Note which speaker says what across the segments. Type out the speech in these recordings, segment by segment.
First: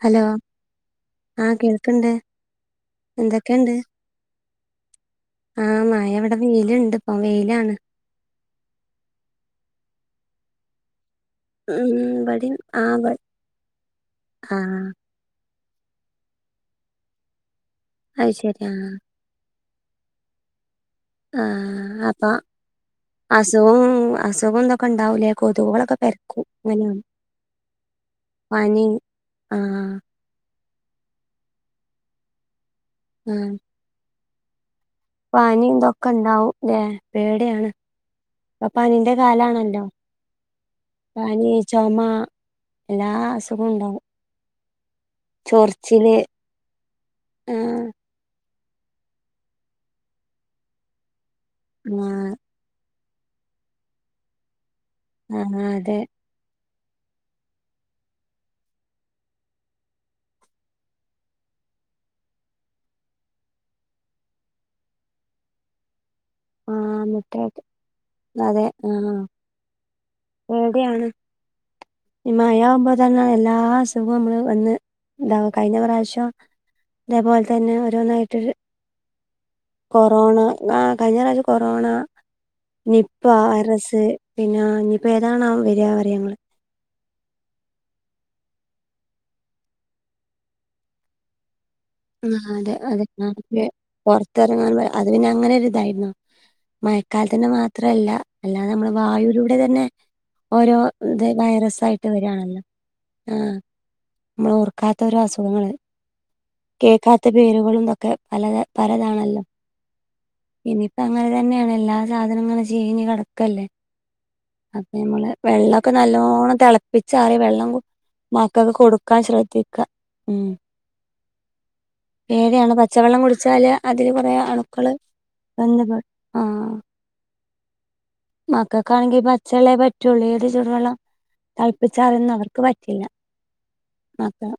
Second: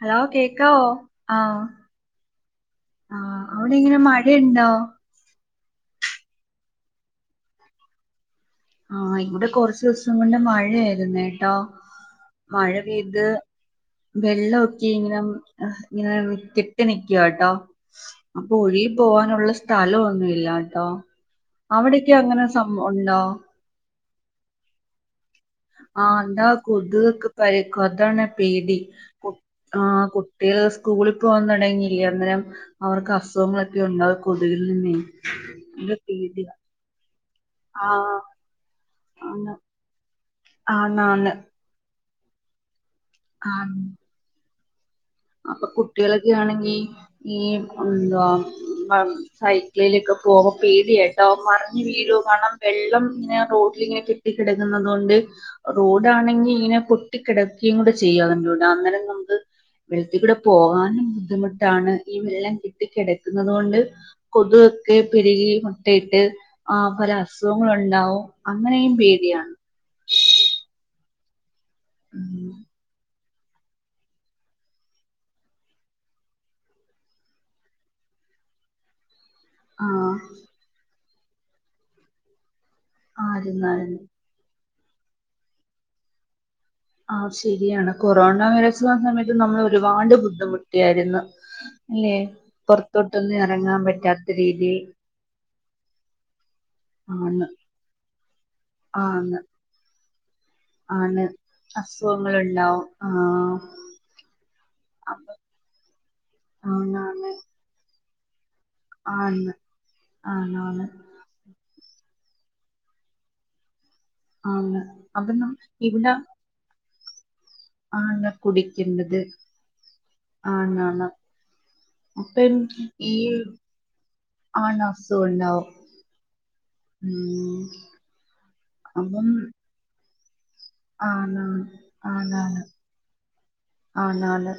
Speaker 1: Hello കേക്കാവോ ആഹ്. ആഹ്
Speaker 2: എന്തൊക്കെണ്ട്
Speaker 1: അവിടെ ഇങ്ങനെ മഴ ഇണ്ടോ?
Speaker 2: ആഹ് മയ ഇവിടെ വെയില്ണ്ട് ഇപ്പം വെയിലാണ്
Speaker 1: ആഹ് ഇവിടെ കൊറച്ച് ദിവസം മുന്നേ മഴയായിരുന്നേ [unintelligible]
Speaker 2: ഉം ഇവടിം
Speaker 1: മഴ
Speaker 2: ആഹ്
Speaker 1: പെയ്ത്
Speaker 2: ആഹ്
Speaker 1: വെള്ളൊക്കെ ഇങ്ങ് ആഹ് ഇങ്ങനെ കെട്ടി നിക്കുവാട്ടോ
Speaker 2: അത്
Speaker 1: അപ്പൊ
Speaker 2: ശരി
Speaker 1: ഒഴി
Speaker 2: ആഹ്
Speaker 1: പോവാൻ അങ്ങനൊള്ള സ്ഥലൊന്നു ഇല്ലാട്ടോ അവിടക്കെ അങ്ങനെ സം ഒണ്ടോ
Speaker 2: [unintelligible] അസുഖോ ഇതൊക്കെ ഇണ്ടാവൂലേ
Speaker 1: ആഹ് എന്താ കൊതുകക്കെ പരക്കും അതാണാ പേടി
Speaker 2: പനി
Speaker 1: കുട് ആഹ് കുട് കുട്ടികള് സ്കൂളിൽ പോകൻ തൊടങ്ങിയില്ലേ അന്നേരം അവർക്ക്
Speaker 2: ആഹ്
Speaker 1: അസുഖങ്ങളൊക്കെ ഒണ്ടാവും കൊതുകിൽ നിന്നെ
Speaker 2: പനി ഇതൊക്കെ ഇണ്ടാവും ല്ലെ പേടിയാണ്
Speaker 1: ആഹ്
Speaker 2: ഇപ്പ പനിന്റെ
Speaker 1: ആണ്
Speaker 2: കാലാണല്ലോ
Speaker 1: ആണാണ്
Speaker 2: പനി ചൊമ എല്ലാ അസുഖവും
Speaker 1: ആണ്
Speaker 2: ഇണ്ടാവും
Speaker 1: അപ്പൊ കുട്ടികളൊക്കെ ആണെങ്കി ഈ
Speaker 2: ആഹ്
Speaker 1: എന്താ ആഹ് സൈക്കിളിലൊക്കെ പോകുമ്പോ പേടിയാ കേട്ടോ മറിഞ്ഞ് വീഴ്‌വോ
Speaker 2: ആഹ്
Speaker 1: കാരണം വെള്ളം ഇങ്ങനെ റോഡിലിങ്ങനെ കെട്ടിക്കിടക്കുന്നത് കൊണ്ട്
Speaker 2: ആഹ് അതെ
Speaker 1: റോഡാണെങ്കി ഇങ്ങനെ കെട്ടിക്കിടക്കേം കൂടെ ചെയ്യാ [unintelligible] അന്നേരം നമ്മക്ക് വെള്ളത്തി കൂടെ പോകാനും ബുദ്ധിമുട്ടാണ് ഈ വെള്ളം കെട്ടി കിടക്കുന്നുന്നത് കൊണ്ട് കൊതുവൊക്കെ പെരുകി മുട്ടയിട്ട് ആഹ് പല അസുഖങ്ങളും ഒണ്ടാവും
Speaker 2: അതെ
Speaker 1: അങ്ങനെയും
Speaker 2: ആഹ്
Speaker 1: പേടിയാണ്
Speaker 2: പേടിയാണ് ഈ
Speaker 1: ഉം
Speaker 2: മഴയാവുമ്പോ തന്നെ എല്ലാ സ് [unintelligible] നമ്മള് വന്ന് ഇതാവും കഴിഞ്ഞ പ്രാവശ്യം ഇതേപോലെ തന്നെ ഓരോന്നായിറ്റ്
Speaker 1: ആഹ്
Speaker 2: കൊറോണ ആഹ് കഴിഞ്ഞ പ്രാശം കൊറോണ നിപ്പ
Speaker 1: ആരുന്നാരുന്നു
Speaker 2: വൈറസ് പിന്നാ ഇനിയിപ്പോ ഏതാണാവോ വെരാ പറയാ ഞങ്ങള്
Speaker 1: ആഹ് ശരിയാണ് കൊറോണ വൈറസ് വന്ന സമയത്ത് നമ്മള് ഒരുപാട് ബുദ്ധിമുട്ടിയായിരുന്നു ഇല്ലേ
Speaker 2: ആ അതെ അതെ
Speaker 1: പുറത്തോട്ടൊന്നും
Speaker 2: ഞങ്ങൾക്ക്
Speaker 1: ഇറങ്ങാൻ പറ്റാത്ത
Speaker 2: പുറത്തിറങ്ങാൻ
Speaker 1: രീതിൽ
Speaker 2: വ- അത് പിന്നെ അങ്ങനെ ഒരു ഇതായിരുന്നു
Speaker 1: ആണ്
Speaker 2: മഴക്കാലത്തിൻ്റെ മാത്രല്ല അല്ലാതെ നമ്മൾ
Speaker 1: ആണ്
Speaker 2: വായൂവിലൂടെ തന്നെ ഓരോ
Speaker 1: ആണ്
Speaker 2: ഇത് വൈറസ് ആയിട്ട് വെരാണല്ലോ ആഹ് നമ്മള് ഓർക്കാത്ത ഒരോ
Speaker 1: അപ്പൊ
Speaker 2: അസുഖങ്ങള് കേക്കാത്ത
Speaker 1: ആണാണ്
Speaker 2: പേരുകളും ഇതൊക്കെ പല പലെതാണല്ലോ
Speaker 1: ആണ് ആണാണ്
Speaker 2: ഇനിയിപ്പ അങ്ങനെ തന്നെയാണ് എല്ലാ സാധനങ്ങളങ്ങും ചീഞ്ഞ് കെടക്കല്ലേ
Speaker 1: ആണ്
Speaker 2: അപ്പ ഞമ്മള്
Speaker 1: അപ്പം ന
Speaker 2: വെള്ളൊക്കെ
Speaker 1: ഇവിടെ
Speaker 2: നല്ലോണ്ണം തെളപ്പിച്ചാറിയ വെള്ളം കു
Speaker 1: ആണ്
Speaker 2: മക്കക്ക്
Speaker 1: കുടിക്കേണ്ടത്
Speaker 2: കൊടുക്കാൻ ശ്രദ്ധിക്കാ ഉം
Speaker 1: [unintelligible] അപ്പം
Speaker 2: പേടിയാണ്
Speaker 1: ഈ
Speaker 2: പച്ചവെള്ളം കുടിച്ചാല് അതില് കൊറേ
Speaker 1: ആണ്
Speaker 2: അണുക്കള്
Speaker 1: അസുഖണ്ടാവും
Speaker 2: ബന്ധപ്പെടും
Speaker 1: ഉം
Speaker 2: മക്കക്കാണെങ്കി
Speaker 1: അപ്പം
Speaker 2: പച്ചവെള്ളേ പറ്റുള്ളൂ ഏത് ചുടുവെള്ളം
Speaker 1: ആണാണ്
Speaker 2: തെളപ്പിച്ചാറിയൊന്നും അവർക്ക് പറ്റില്ലാ
Speaker 1: ആന്നാന്ന്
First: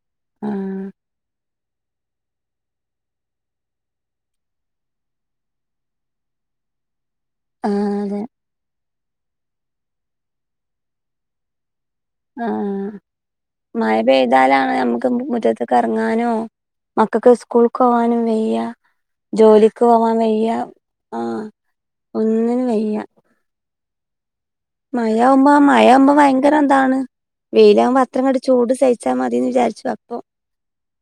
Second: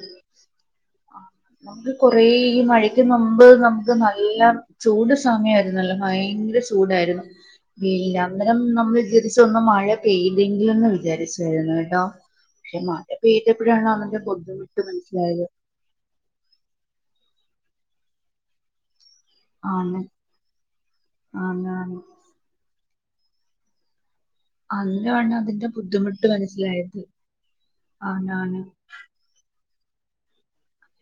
Speaker 2: [inaudible]
Speaker 1: നമുക്ക് കൊറേ ഈ മഴക്ക് മുമ്പ് നമുക്ക് നല്ലാ ചൂട് സമയായിരുന്നല്ലോ ഭയങ്കര ചൂടായിരുന്നു
Speaker 2: ആഹ്
Speaker 1: വെയിലാ
Speaker 2: അതെ
Speaker 1: അന്നേരം നമ്മള് വിചാരിച്ച് ഒന്ന് മഴ പെയ്തെങ്കിലെന്ന് വിചാരിച്ചായിരുന്നു കേട്ടോ പക്ഷെ
Speaker 2: ആഹ്
Speaker 1: മഴ പെയ്തപ്പഴാണ് അതിന്റെ ബുദ്ധിമുട്ട് മനസ്സിലായത്
Speaker 2: ക്കെറങ്ങാനോ മക്കക്ക് സ്കൂൾക്ക് പോവാനും വയ്യാ ജോലിക്ക്
Speaker 1: ആണ്
Speaker 2: പോവാൻ വയ്യാ ആഹ്
Speaker 1: ആണാണ്
Speaker 2: ഒന്നിനും വയ്യാ മയ
Speaker 1: അന്നേരമാണ്
Speaker 2: ആവുമ്പോ
Speaker 1: അതിന്റെ
Speaker 2: മയാവുമ്പോ
Speaker 1: ബുദ്ധിമുട്ട്
Speaker 2: ഭയങ്കര ഇതാണ്
Speaker 1: മനസ്സിലായത്
Speaker 2: വെയിലാവുമ്പോ അത്ര അങ്ങട്
Speaker 1: ആണാണ്
Speaker 2: ചൂട് സഹി ച്ചാ മതീന്ന് വിചാരിച്ചു അപ്പം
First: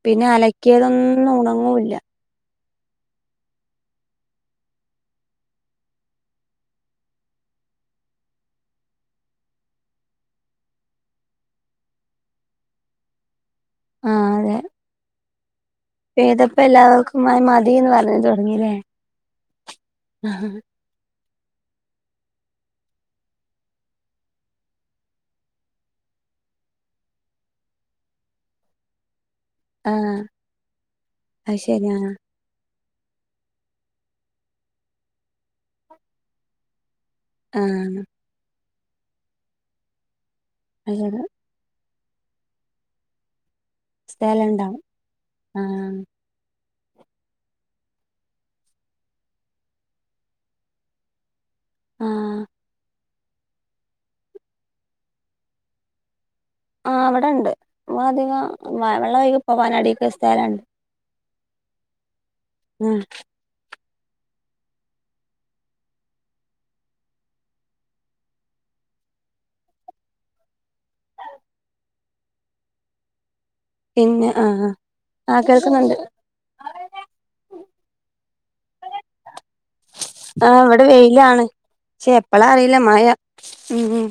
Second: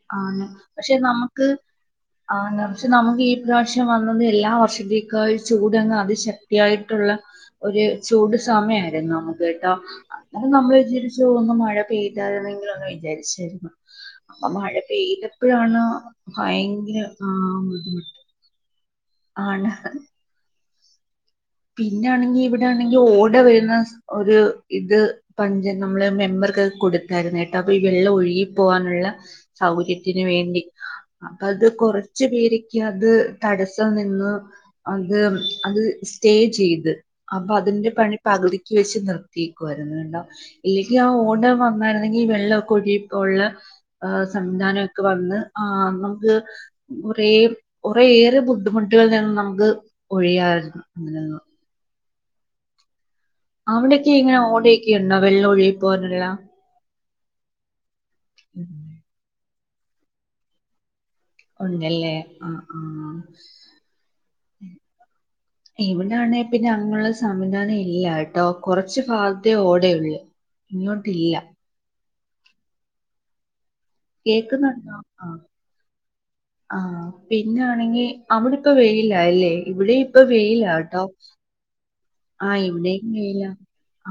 Speaker 2: പിന്നെ അലക്കിയതൊന്നും ഉണങ്ങൂല്ലാ
Speaker 1: ആന്ന് പക്ഷേ നമുക്ക് ഈ പ്രാവിശ്യം വന്നത് എല്ലാ വർഷത്തേക്കാളും ചൂട് അങ്ങ് അത് ശക്തിയായിട്ടുള്ള ഒരു ചൂട് സമയായിരുന്നു നമുക്ക് കേട്ടോ? അങ്ങനെ നമ്മള് വിചാരിച്ചു ഒന്നു മഴ പെയ്തായിരുന്നെങ്കില് ഒന്ന് വിചാരിച്ചായിരുന്നു അപ്പം മഴ പെയ്തെപ്പഴാണ്
Speaker 2: പെയ്തപ്പം എല്ലാവർക്കും മഴ മതീന്ന് പറഞ്ഞ് തൊടങ്ങില്ലേ?
Speaker 1: ആണ്
Speaker 2: ഉം [unintelligible]
Speaker 1: പിന്നാണെങ്കി ഇവിടാണെങ്കി ഓടർ വരുന്ന ഒരു ഇത് പഞ്ച നമ്മള് മെമ്പർക്കൊക്കെ കൊടുത്തായിരുന്നു കേട്ടോ അപ്പം ഈ വെള്ളം ഒഴുകിപ്പോകാനുള്ള സൗകര്യത്തിന് വേണ്ടി അപ്പ അത്
Speaker 2: ശരി ആഹ്
Speaker 1: കൊറച്ചു പേ രൊക്കെ അത് തടസ്സ നിന്ന് അത് അത് സ്റ്റേ ചെയ്ത് അപ്പൊ അതിന്റെ
Speaker 2: ആഹ്
Speaker 1: പണി പകുതിക്ക് വെച്ച് നിർത്തിയേക്കുവായിരുന്നു കേട്ടോ
Speaker 2: അത്
Speaker 1: ഇല്ലെങ്കി ആ
Speaker 2: ശരി
Speaker 1: ഓർഡർ വ ന്നായിരുന്നെങ്കിൽ ഈ വെള്ളംക്കെ ഒഴുകിയപ്പോ ഒള്ള ഏഹ്
Speaker 2: സ്ഥലം ഉണ്ടാവും
Speaker 1: സംവിധാനം ഒക്കെ വന്ന് ആഹ് നമ്മക്ക് കൊറേ കൊറെയേറെ ബുദ്ധിമുട്ടുകളിൽ നിന്ന് നമുക്ക് ഒഴിയാമായിരുന്നു അങ്ങനെ
Speaker 2: ആഹ്
Speaker 1: അവിടെയൊക്കെ ഇങ്ങനെ ഓടയൊക്കെ ഒണ്ടോ വെള്ളം ഒഴികി പോകാനുള്ള?
Speaker 2: ആഹ് ഇവടെണ്ട് ഇവടധികം മഴ വെള്ളം ഒഴുകി പോവാൻ അടീക്ക് സ്ഥലണ്ട്
Speaker 1: ഉണ്ടല്ലേ? ആഹ്
Speaker 2: ഉം
Speaker 1: ഇവിടാണെ പിന്നെ അങ്ങനുള്ള സംവിധാനം ഇല്ല കേട്ടോ? കൊറച്ച് ഭാഗത്തെ ഓടെയൊള്ളു ഇങ്ങോട്ടില്ല
Speaker 2: പിന്നെ ആഹ് ആഹ്
Speaker 1: കേക്കുന്നുണ്ടോ
Speaker 2: ആ കേൾക്കുന്നുണ്ട്
Speaker 1: ആഹ് പിന്നാണെങ്കി അവിടെ ഇപ്പൊ വെയിലാല്ലേ? ഇവിടേം ഇപ്പ വെയിലാട്ടോ
Speaker 2: പക്ഷേ എപ്പളാ
Speaker 1: ആ
Speaker 2: അറിയില്ല മഴ
Speaker 1: ഇവിടെയും
Speaker 2: ഉം ഉം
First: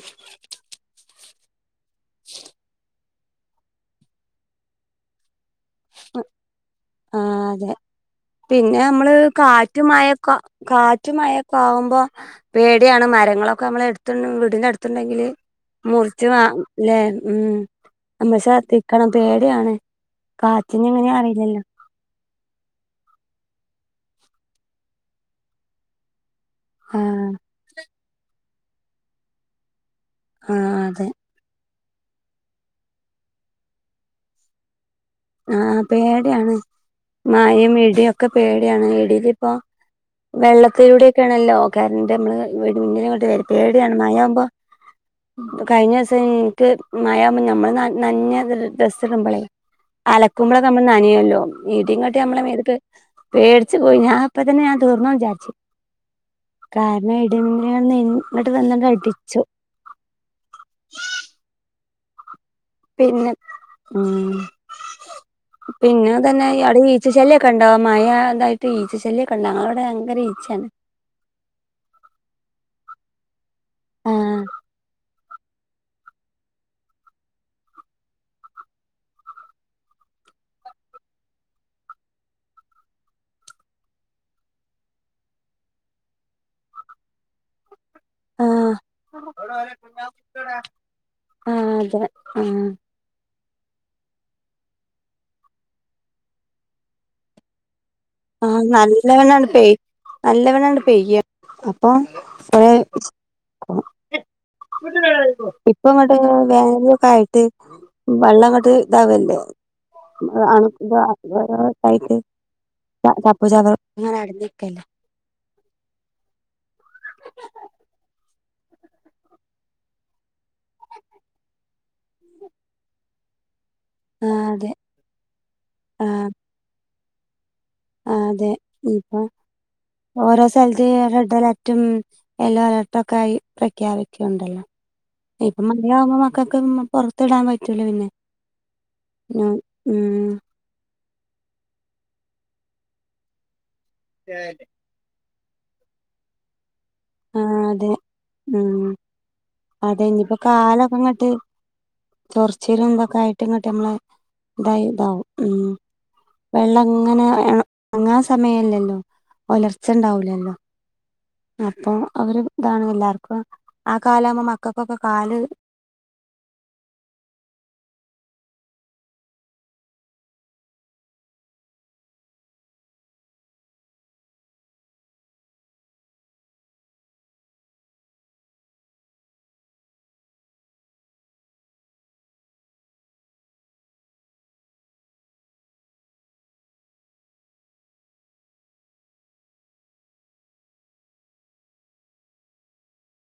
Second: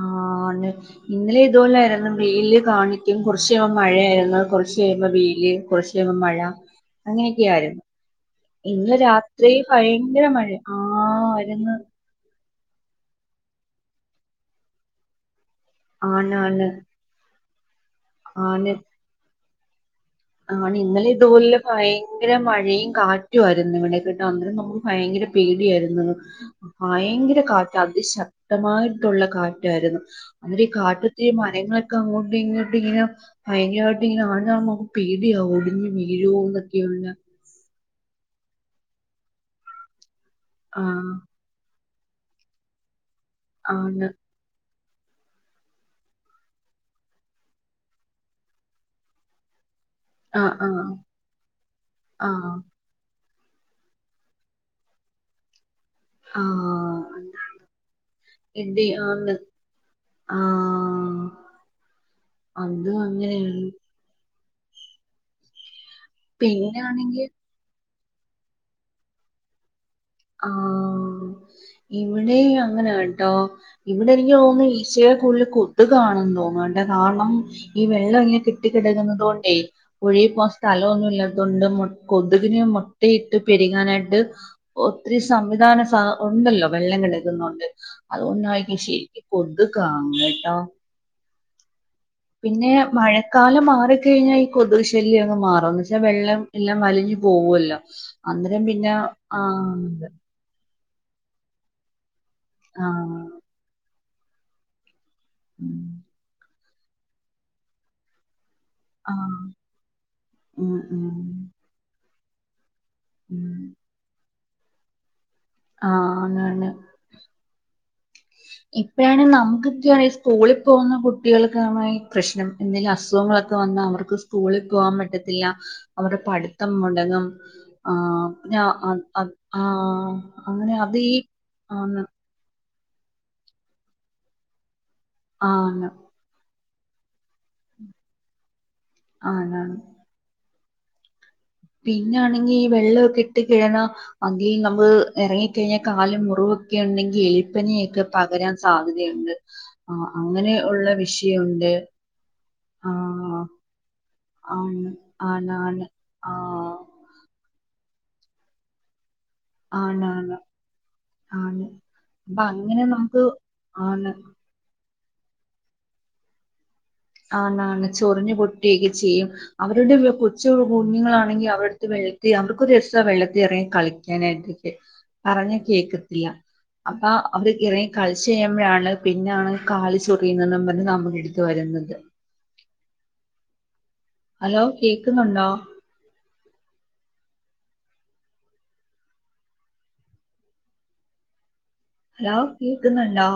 Speaker 1: ഇന്നലേം ഇതുപോലെ ആയിരുന്നു വെയില് കാണിക്കും കൊറച്ച് കയിയുമ്പോ മഴയായിരുന്നു കൊറച്ച് കഴ് യുമ്പോ വെയില് കൊറച്ച് കഴിയുമ്പോ മഴ
Speaker 2: ആഹ് അതെ
Speaker 1: അങ്ങനെയൊക്കെയായിരുന്നു
Speaker 2: പിന്നെ
Speaker 1: ഇന്ന്
Speaker 2: ഞ്ഞമ്മള്
Speaker 1: രാത്രി
Speaker 2: കാറ്റും
Speaker 1: ഭയങ്കര
Speaker 2: മഴൊക്കെ
Speaker 1: മഴ ആ
Speaker 2: കാറ്റും മഴൊക്കെ
Speaker 1: ആയിരുന്നു
Speaker 2: ആവുമ്പോ പേടിയാണ് മരങ്ങളൊക്കെ നമ്മളെ എടുത്തുണ്ടെങ്കി വീടിന്റെ അടുത്തുണ്ടെങ്കില് മുറച്ച് മാ
Speaker 1: ആണാണ്
Speaker 2: ല്ലേ? ഉം നമ്മള്
Speaker 1: ആണ്
Speaker 2: ശ്രദ്ധിക്കണം പേടിയാണ്
Speaker 1: ആണ്
Speaker 2: കാറ്റിന്
Speaker 1: ഇന്നലെ
Speaker 2: എങ്ങനെ
Speaker 1: ഇതുപോലുള്ള
Speaker 2: അറിയില്ലല്ലോ
Speaker 1: ഭയ ങ്കര മഴയും കാറ്റുവായിരുന്നു ഇവിടെ കേട്ടോ അന്നേരം നമുക്ക് ഭയങ്കര പേടിയായിരുന്ന്
Speaker 2: ആഹ്
Speaker 1: ഭയങ്കര കാറ്റ് അതിശക്തമായിട്ടുള്ള കാറ്റായിരുന്നു അന്നേരം ഈ
Speaker 2: ആഹ് അതെ
Speaker 1: കാറ്റത്ത് ഈ മരങ്ങളൊക്കെ അങ്ങോട്ടും ഇങ്ങോട്ടും ഇങ്ങനെ ഭയങ്കരവായിട്ട് ഇങ്ങനെ ആടുന്ന കാണുമ്പോ നമു പേടിയാവും
Speaker 2: ആഹ്
Speaker 1: ഒടിഞ്ഞു വീഴോ
Speaker 2: പേടിയാണ്
Speaker 1: എന്നൊക്കെയുള്ള
Speaker 2: മഴയും ഇടിയും ഒക്കെ പേടിയാണ് ഇടിയിപ്പോ വെള്ളത്തിലൂടെ
Speaker 1: ആഹ്
Speaker 2: ഒക്കെയാണല്ലോ കരന്റ് അമ്മള് വ്ടെ ഇടി മിന്നല്ങ്ങട്ട് വെരും പേടിയാണ്
Speaker 1: ആണ്
Speaker 2: മഴയാകുമ്പോ കഴിഞ്ഞ ദിവസം തന്നെ ഇൻക്ക് മഴാവുമ്പൊ നമ്മള് നനഞ്ഞ ഡ്രസ്സ് ഇടുമ്പളേ
Speaker 1: ആഹ്
Speaker 2: അലക്കുമ്പളെക്കെ നമ്മള്
Speaker 1: ആഹ്
Speaker 2: നനയല്ലോ ഇടി ഇങ്ങട്ട് നമ്മളെ
Speaker 1: ആഹ്
Speaker 2: മേത്ത്ക്ക് പേടിച്ചു പോയി ഞാ അപ്പ തന്നെ ഞാൻ തീർന്ന് വിചാരിച്ചു കാരണേ
Speaker 1: ആഹ്
Speaker 2: ഇടി മിന്നല് വന്ന് നെ ഇങ്ങട്ട് വന്നാണ്ട്
Speaker 1: ഇടി ആണ്
Speaker 2: അടിച്ചു
Speaker 1: ആഹ് അതിനും അങ്ങനെയാണ്
Speaker 2: ആഹ് പിന്നെ ഇതന്നെ അവിടെ ഈച്ച
Speaker 1: പിന്നാണെങ്കി
Speaker 2: ശല്യൊക്കെ ക്കെണ്ടോ? മഴ ഇതായിട്ട് ഈച്ച ശല്യം ഒക്കെണ്ട് ഞങ്ങളവിടെ നല്ല
Speaker 1: ആഹ് ഇവിടേം അങ്ങന കേട്ടോ ഇവിടെ എനിക്ക്
Speaker 2: ആഹ്
Speaker 1: തോന്നുന്നു ഈച്ചയെ കൂടുതൽ കു കൊത്കാണെന്ന്തോന്നും താണ്ടേ കാരണം ഈ വെള്ളം ഇങ്ങനെ കെട്ടിക്കിടക്കുന്നത് കൊണ്ടേ ഒഴുകി പോവാൻ സ്ഥലൊന്നും ഇല്ലാത്തോണ്ട് മുട് കൊതുകിന് മുട്ടയിട്ട് പെര്കാനായിട്ട് ഒത്തിരി സംവിധാന സ ഉണ്ടല്ലോ വെള്ളം കിടക്കുന്നോണ്ട്
Speaker 2: ആഹ്
Speaker 1: അതുകൊണ്ടായിരിക്കും ശരിക്ക് കൊതുകാണ് ട്ടോ
Speaker 2: ആഹ് അതെ ആഹ്
Speaker 1: പിന്നെ മഴ കാലം മാറിക്കഴിഞ്ഞാൽ ഈ കൊതുക് ശല്യം അങ് മാറും എന്ന്വെച്ചാ വെള്ളം എല്ലാം വലിഞ്ഞ് പോവോല്ലോ അന്നേരം പിന്നെ ആഹ്
Speaker 2: നല്ലവണ്ണംണ്ട് പെയ്യാ അപ്പൊ ഒ
Speaker 1: ആഹ് ഉം
Speaker 2: ഇപ്പൊ ഇവടെ വേനലൊക്കെ ആയിട്ട് വെള്ളം ഇങ്ങട്ട്
Speaker 1: ആഹ്
Speaker 2: ഇതാവല്ലോ അണു
Speaker 1: ഉം
Speaker 2: ഇതാ
Speaker 1: ഉം
Speaker 2: ധാരാളൊക്കായിട്ട് ചപ്പ്
Speaker 1: ഉം
Speaker 2: ചവർങ്ങനെ അടഞ്ഞിക്കല്ലേ
Speaker 1: ആഹ് അങ്ങാണ് ഇപ്പഴാണ് നമുക്കൊക്കെ ആയേ സ്കൂളിൽ പോകുന്ന കുട്ടികൾക്കാണ് ഈ പ്രശ്നം എന്തെങ്കിലും അസുഖങ്ങളൊക്കെ വന്നാൽ അവർക്ക് ക്ക്
Speaker 2: ആ
Speaker 1: സ്കൂളിൽ
Speaker 2: അതെ
Speaker 1: പോകൻ പറ്റത്തില്ല അവരുടെ പഠിത്തം മുടങ്ങും
Speaker 2: ആഹ് അതെ
Speaker 1: പിന്നെ അത്
Speaker 2: ഇപ്പൊ
Speaker 1: അത് ആഹ്
Speaker 2: ഓരോ
Speaker 1: അങ്ങനെ
Speaker 2: സ്ഥലത്ത്
Speaker 1: അത് ഈ
Speaker 2: റെഡ് അലർട്ടും
Speaker 1: ആന്ന്
Speaker 2: യെല്ലോ അലർട്ടും ഒക്കെ ആയി പ്രഖ്യാപിക്ണ്ടല്ലോ ഇപ്പം
Speaker 1: ആന്ന്
Speaker 2: മഴയാവുമ്പോ മക്കൾക്ക് പുറത്ത്ടാൻ പറ്റൂല പിന്നെ ഉം
Speaker 1: ആന്നാണ്
Speaker 2: ഉം
Speaker 1: പിന്നൊണെങ്കി ഈ വെള്ളൊക്കെ ഇട്ട് കിഴഞ്ഞാ അങ്കി നമ്മള് ഇറങ്ങിക്കഴിഞ്ഞാൽ കാല് മുറിവൊക്കെ ഉണ്ടെങ്കി ഈ
Speaker 2: ആ അതെ
Speaker 1: എലിപ്പനിയൊക്കെ പകരാൻ
Speaker 2: ഉം
Speaker 1: സാധ്യതയുണ്ട്.
Speaker 2: അതെ
Speaker 1: ആഹ്
Speaker 2: ഇനിയിപ്പോ
Speaker 1: അങ്ങനെ ഉള്ള
Speaker 2: കാലൊക്കെ ഇങ്ങോട്ട്
Speaker 1: വിഷയുണ്ട്
Speaker 2: ചൊറിച്ചിലും ഇതൊക്കെ ആയിട്ട് ഇങ്ങട്ട് മ്മള് ഇതായി
Speaker 1: ആണ്
Speaker 2: ഇതാവും മം
Speaker 1: ആണാണ് ആ
Speaker 2: വെള്ളങ്ങനെ ഇറങ്ങാൻ സമയമല്ലല്ലോ?
Speaker 1: ആണ് ആണ് ആണ്
Speaker 2: അപ്പൊ അവര്
Speaker 1: അപ്പൊ അങ്ങനെ
Speaker 2: താണ്
Speaker 1: നമുക്ക്
Speaker 2: എല്ലാർക്കും ആ
Speaker 1: ആണ്
Speaker 2: കാലാവുമ്പോ മക്കക്കൊക്കെ കാല്
Speaker 1: ആണാണ് ചൊറിഞ്ഞ് പൊട്ടിയൊക്കെ ചെയ്യും അവരുടെ കൊച്ച് കുഞ്ഞുങ്ങളാണെങ്കിൽ അവരുട്ത്ത് വെള്ളത്തി അവർക്കൊരു രസാ വെള്ളത്തില് എറങ്ങി കളിക്ക ങ്ങനാക്കിട്ട് പറഞ്ഞ കേക്കത്തില്ല അപ്പാ അവര് ഇറങ്ങി കളിച് കഴിയ്യുമ്പഴാണ് പിന്നാണ് കാല് ചൊറിയുന്നെന്നു പറഞ്ഞ് നമ്മുക്കടുത്ത് വരുന്നത്. [inaudible] ഹലോ കേൾക്കുന്നുണ്ടോ? ഹലോ കേൾക്കുന്നുണ്ടോ?